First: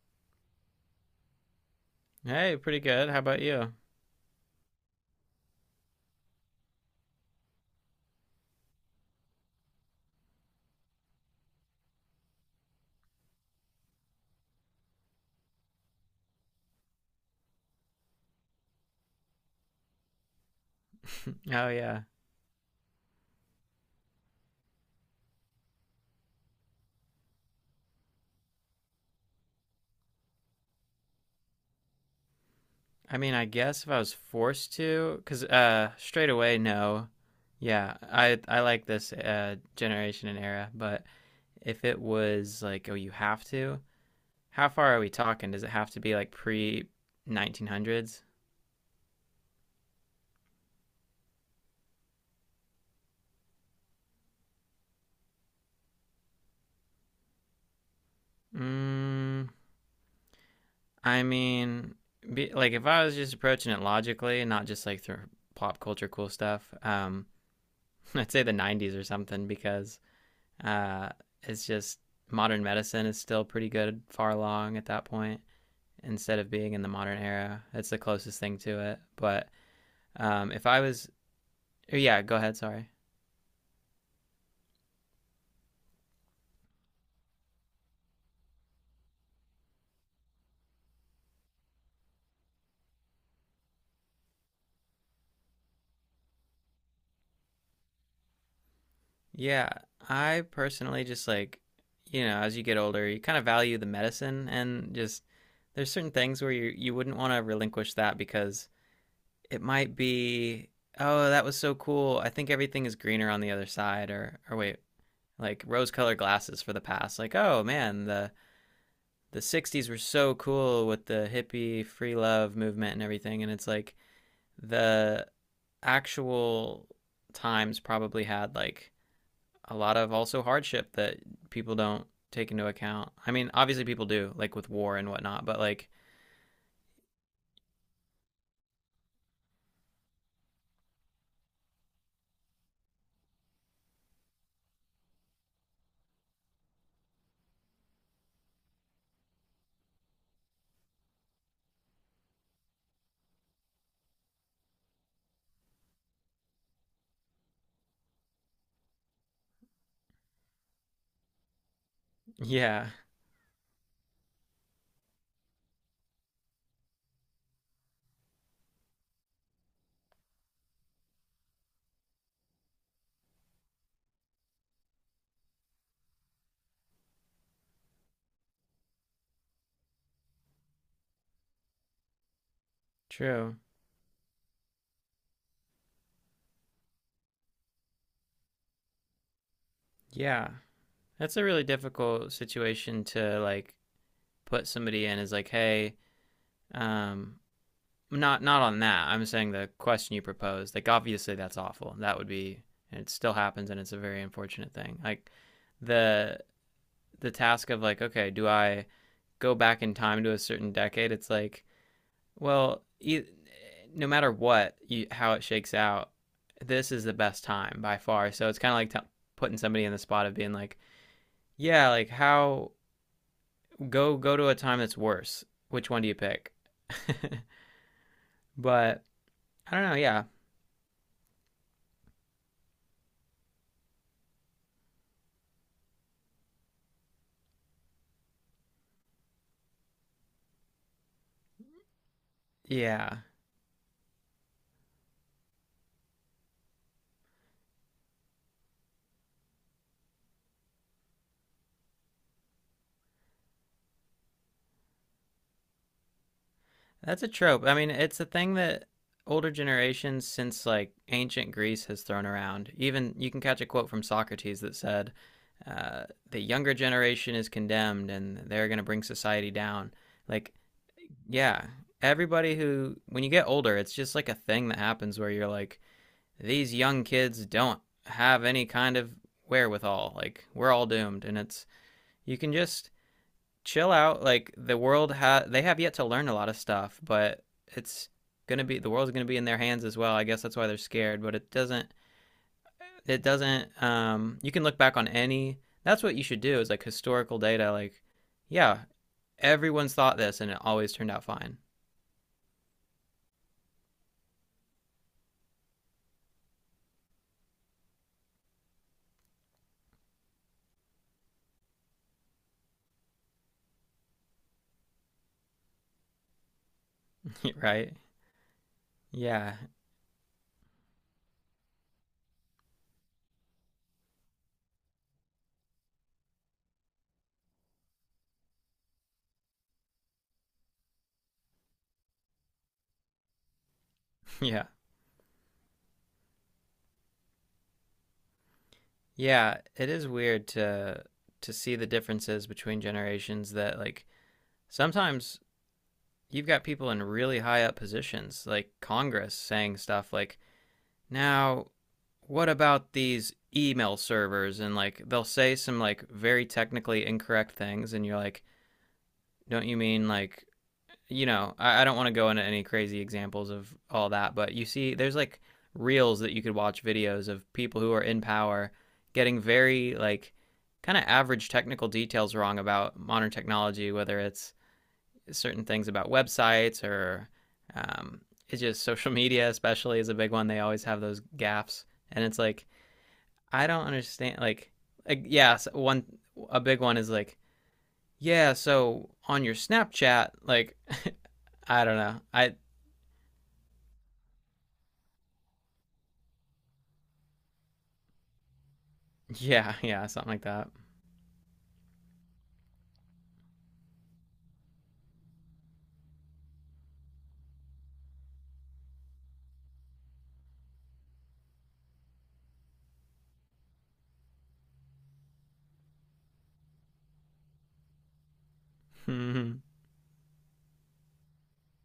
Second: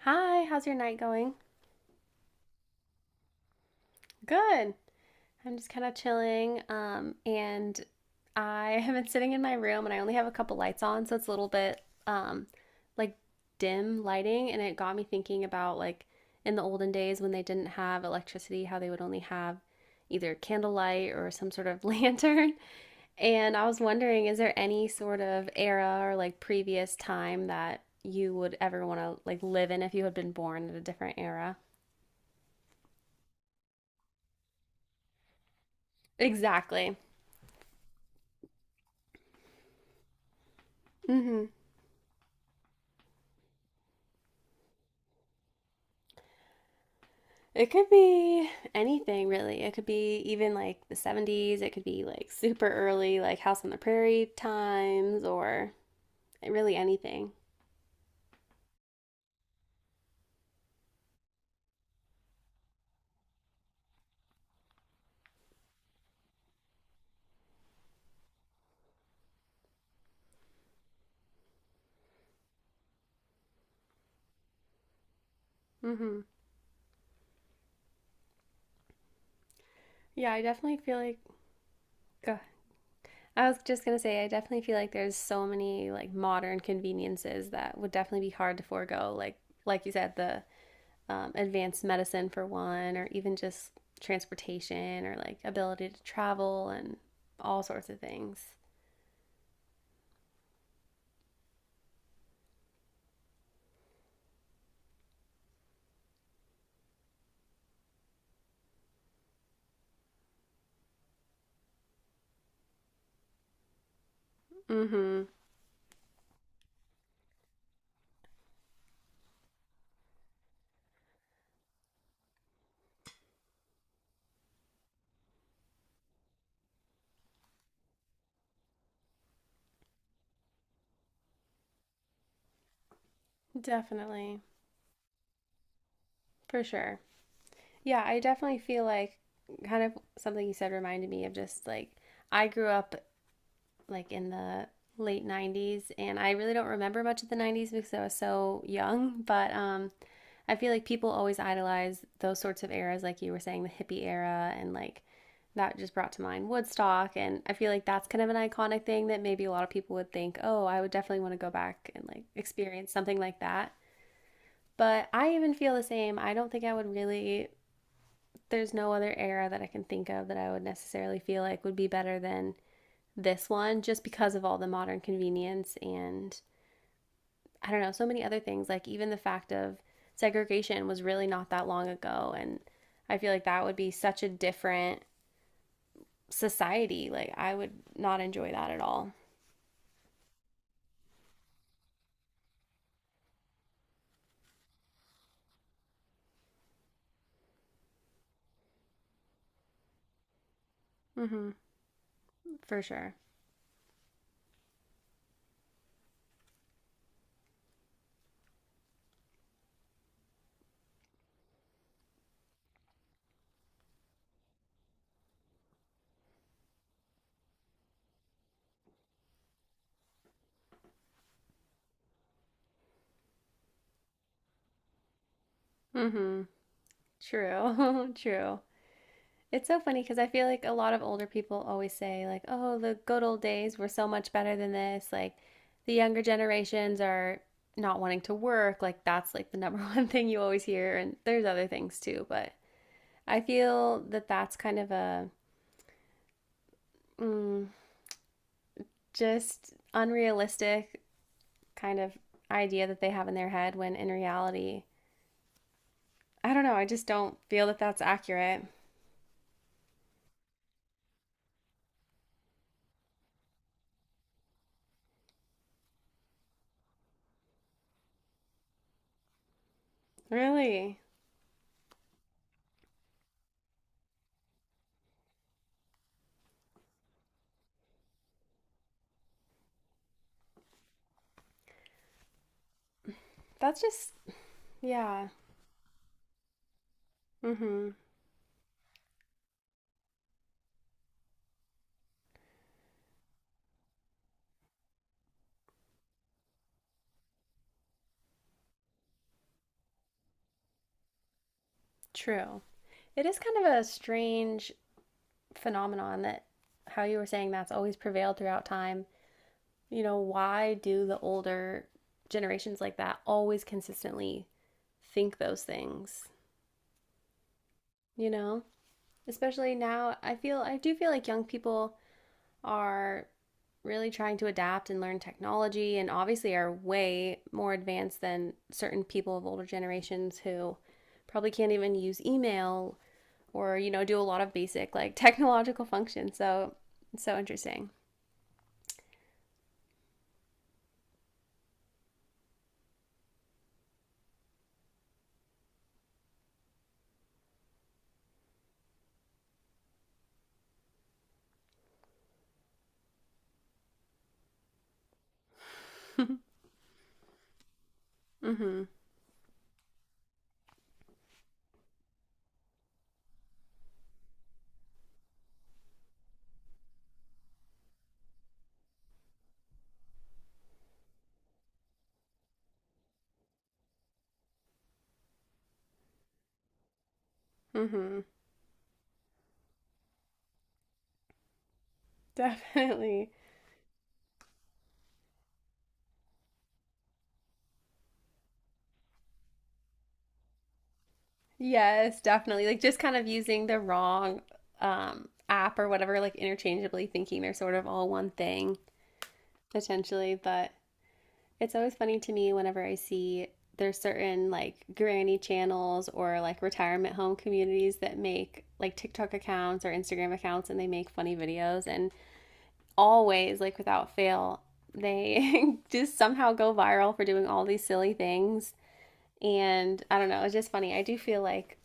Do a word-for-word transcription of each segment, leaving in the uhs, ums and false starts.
Hi, how's your night going? Hey, pretty good. How about you? Good. I'm just kind of chilling. Um, and I have been sitting in my room and I only have a couple lights on, so it's a little bit um like dim lighting, and it got me thinking about like in the olden days when they didn't have electricity, how they would only have either candlelight or some sort Oh of yeah. lantern. And I was wondering, is there any sort of era or like previous time that you would ever want to like live in if you had been born in a different era? I mean, I guess if I was forced to, 'cause uh straight away Exactly. no. Yeah, I I like this uh generation and era, but Hmm. if it was like, oh, you have to, how far are we talking? Does it have to be like pre It could nineteen hundreds? be anything really. It could be even like the seventies. It could be like super early, like House on the Prairie times or really anything. Mm, I mean, be, like if I was just approaching it logically, and not just like through pop culture cool stuff, um I'd say the nineties or something because Uh, it's just modern medicine is still pretty good, far along at that point, Hmm. instead of being in the modern era. It's the closest thing to it. But Yeah, I um, if definitely I feel was, like. oh, yeah, go Go. ahead. Sorry. I was just gonna say I definitely feel like there's so many like modern conveniences that would definitely be hard to forego. Like like you said, the um, advanced medicine for one, or even just transportation or like ability to travel and all sorts of things. Yeah, I personally just like, you know, as you get older, you kind of value the medicine and just there's certain things where you you wouldn't want to relinquish that because it might be oh, that was so cool. I think everything is greener on the other side, or or wait, Hmm. like rose colored glasses for the past, like oh man, the the sixties were so cool with the hippie free love movement and everything, and it's like the actual times probably had like a lot of also hardship that people don't take into account. I mean, obviously people do, Definitely. like with war and whatnot, but like For sure. Yeah, I definitely feel like kind of something you said reminded me of just like I grew up like in the late nineties and I really don't remember much of the nineties because I was so young, but um I feel like people always idolize those sorts of eras like you were saying the hippie era and like that just brought to mind Woodstock and I feel like that's kind of an iconic thing that maybe a lot of people would think, "Oh, I would definitely want to go back and like yeah, experience something like that." But I even feel the same. I don't think I would really. There's no other era that I can think of that I would necessarily feel like would be better than this one just because of all the modern convenience and I don't know, so many other things. Like even the fact of segregation was really not that long ago. And I feel like true, that would be such a different society. Like I would not enjoy that at all. yeah, that's a really difficult situation to like put somebody in, is like hey, um not not on that. I'm saying the question you proposed, like obviously Mm-hmm. that's awful. That would be For and it sure. still happens, and it's a very unfortunate thing. Like the the task of like, okay, do I go back in time to a certain decade? It's like, well, e- no matter what, you, how it shakes out, this is the best time by far. So it's kind of like t- putting somebody in the spot of being like, yeah, like how go go to a time that's worse. Which one do you Mm-hmm. pick? True. True. But It's I so don't know, funny because yeah. I feel like a lot of older people always say, like, oh, the good old days were so much better than this. Like, the younger generations are not wanting to work. Like, that's like the number one thing you always hear. And there's other things too. But Yeah. I feel that that's kind of a mm, just unrealistic kind of idea that they have in their head when in reality, I don't know. I just That's a don't trope. feel I that mean, that's it's a thing accurate. that older generations since like ancient Greece has thrown around. Even you can catch a quote from Socrates that said, uh, "The younger generation is condemned, and they're going to bring society down." Like, Really? yeah, everybody who when you get older, it's just like a thing that happens where you're like, these young kids don't have any kind of wherewithal. Like, we're all doomed, and it's you can just That's chill just, out. Like the world yeah. ha they have yet to learn a lot of stuff, but Mm hmm. it's gonna be the world's gonna be in their hands as well. I guess that's why they're scared. But it doesn't it doesn't um you can look back on any, that's what you should do, is like historical data, like yeah, everyone's thought this and it always turned out fine. True. It is kind of a strange phenomenon that how you were saying that's always prevailed throughout time. You know, why do the older generations like that always consistently think those things? Right, You know, yeah especially now, I feel I do feel like young people are really trying to adapt and learn technology and obviously are way more advanced than certain people of older generations who probably can't even use email or you know do a lot of yeah basic like technological functions so it's so interesting. yeah, it is weird to to see the differences between generations that like sometimes you've got people in really high up positions like congress saying stuff like now, what about these email servers, and like they'll say some like very technically incorrect things and you're like, Mm-hmm. don't you mean like, you know, I, I don't want to go into any crazy examples of all that, but you see, there's like reels that you could watch, videos of people who are in power getting very like kind of average technical details wrong about modern technology, whether it's certain things about websites or um, Mm-hmm. it's just social media, especially, is a big one. They always have those gaffes, and it's like Definitely. I don't understand. Like, like yeah, so one a big one is like yeah, so on your Snapchat, like I don't Yes, know, I definitely like just kind of using the wrong um app or whatever like interchangeably thinking they're sort of all one thing yeah, yeah something potentially, like that. but it's always funny to me whenever I see there's certain like granny channels or like retirement home communities that make like TikTok accounts or Instagram accounts and they make funny videos and always, like without fail, they just somehow go viral for doing all these silly things. And I don't know, it's just funny. I do feel like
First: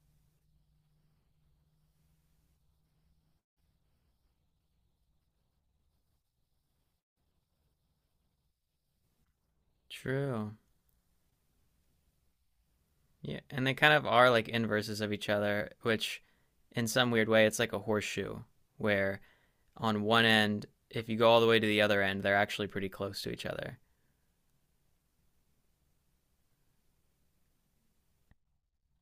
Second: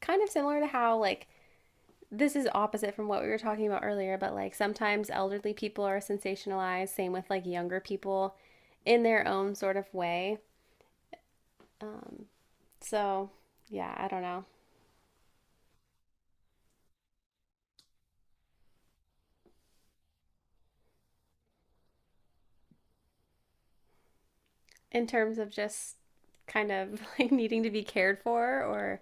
kind of similar to how, like, this is opposite from what we were talking about earlier, but like sometimes elderly people are sensationalized, same with like younger people in their own sort of way. True. Um, so, Yeah, and they yeah, kind of I don't are know. like inverses of each other, which in some weird way it's like a horseshoe where on one end, if you go all the way to the other end, they're actually pretty close to each other. In terms of just kind of like needing to be cared for, or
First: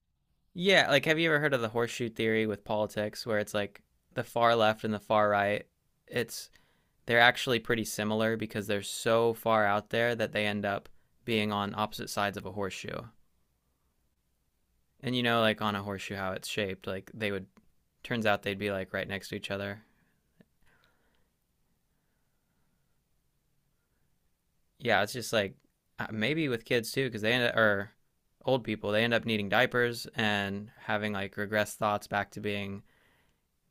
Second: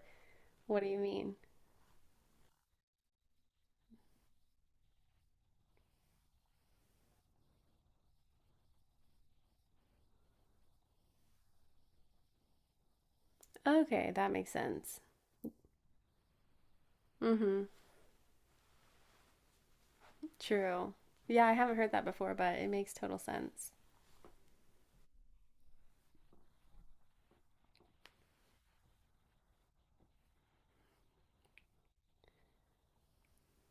what do Yeah, you like have you mean? ever heard of the horseshoe theory with politics where it's like the far left and the far right, it's they're actually pretty similar because they're so far out there that they end up being on opposite sides of a horseshoe. Okay, that makes sense. And you know like on a horseshoe how it's shaped, like they Mm would hmm. turns out they'd be like right next to each other. True. Yeah, I haven't heard that before, but it makes total sense. Yeah, it's just like uh, maybe with kids too, because they end up, or old people, they end up needing diapers and having like regressed thoughts back to being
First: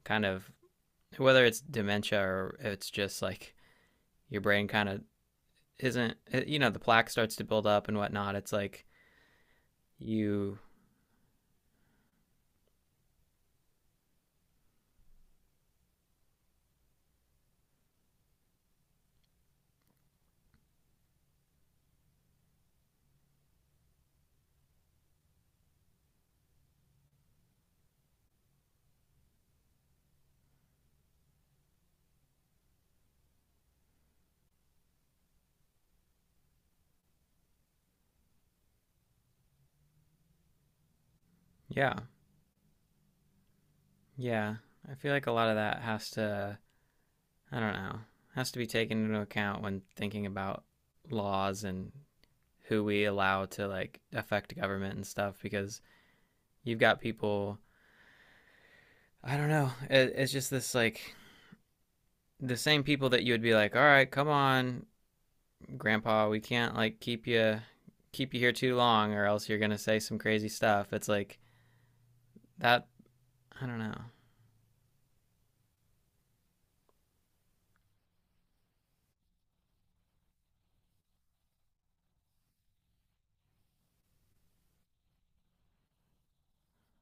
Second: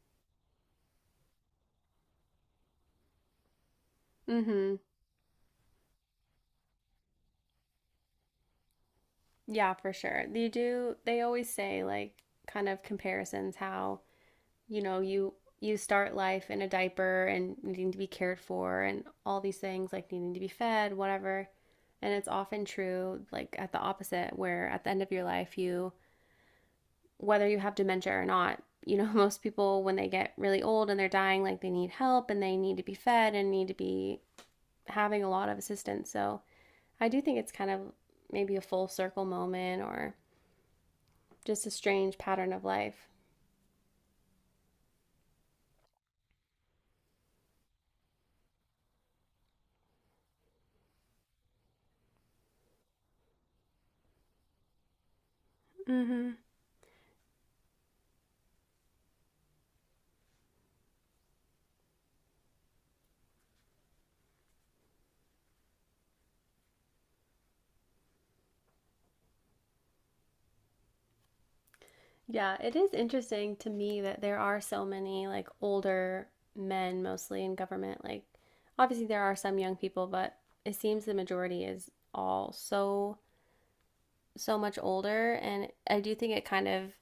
kind of whether it's dementia or it's just like your brain Mm-hmm. kind of isn't, uh, you know, the plaque starts to build up and whatnot. It's like Yeah, for sure. They you, do they always say like kind of comparisons how, you know, you you start life in a diaper and needing to be cared for and all these things like needing to be fed, whatever. And it's often true like at the opposite where at the end of your life you whether you have dementia or not, you know, most people when they get really old and they're dying like they need help and they need to be fed and need to be having a lot of assistance. So I do think it's kind of maybe a full circle moment or just a yeah, strange pattern of life. yeah. I feel like a lot of that has to, I don't know, has to be taken into account when thinking about laws and who we allow to like affect government and stuff because Mm-hmm. you've got people I don't know. It, it's just this like the same people that you would be like, all right, come on, Grandpa, we can't like keep you keep you here too long, or else you're gonna say some crazy stuff. It's like Yeah, it that. is interesting I to don't know. me that there are so many like older men mostly in government. Like, obviously, there are some young people, but it seems the majority is all so, so much older. And I do think it kind of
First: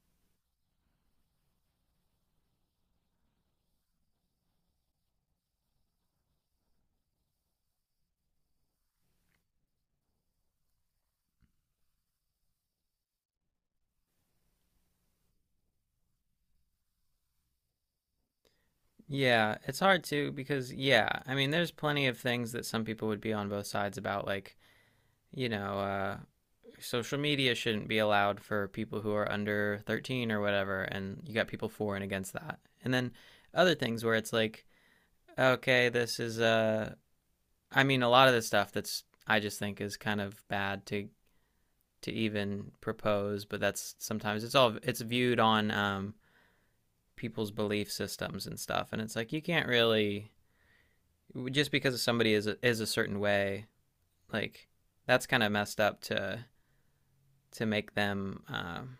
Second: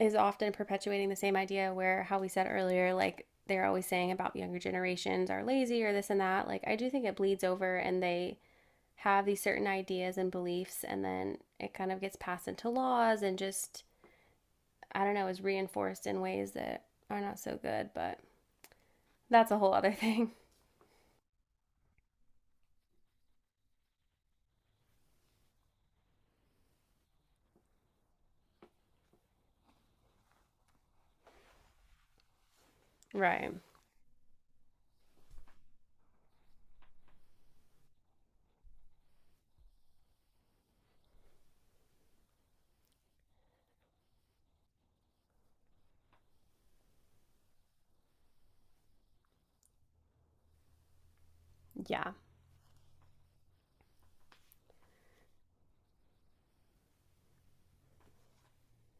is often perpetuating the same idea where how we said earlier, like, they're always saying about younger generations are lazy or this and that. Like, I do think it bleeds over and they have these certain ideas and beliefs, and then it kind of gets passed into laws and just, I don't know, is reinforced in ways that are not so good, but that's a Yeah, whole it's other hard to thing. because yeah, I mean, there's plenty of things that some people would be on both sides about, like you know, uh, social media shouldn't be allowed for people who are under thirteen or whatever, and you got people for and against that, and then Right. other things where it's like okay, this is uh I mean, a lot of the stuff that's I just think is kind of bad to to even propose, but that's sometimes it's all it's viewed on um, people's belief systems and stuff, and it's like you can't really just because Yeah. somebody is a, is a certain way, like that's kind of messed up to to make them, um,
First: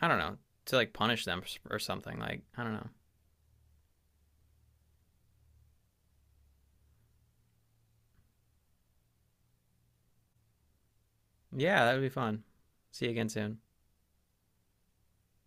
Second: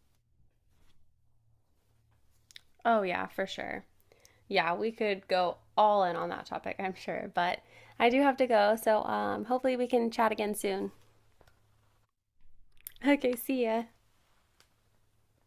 I don't know, to like punish them or something. Like I don't know. Oh, yeah, for sure. Yeah, we could go all in on that topic, I'm sure, but I do have to go, so um, hopefully we can chat again soon. Yeah, that would be fun. See you again Okay, soon. see ya.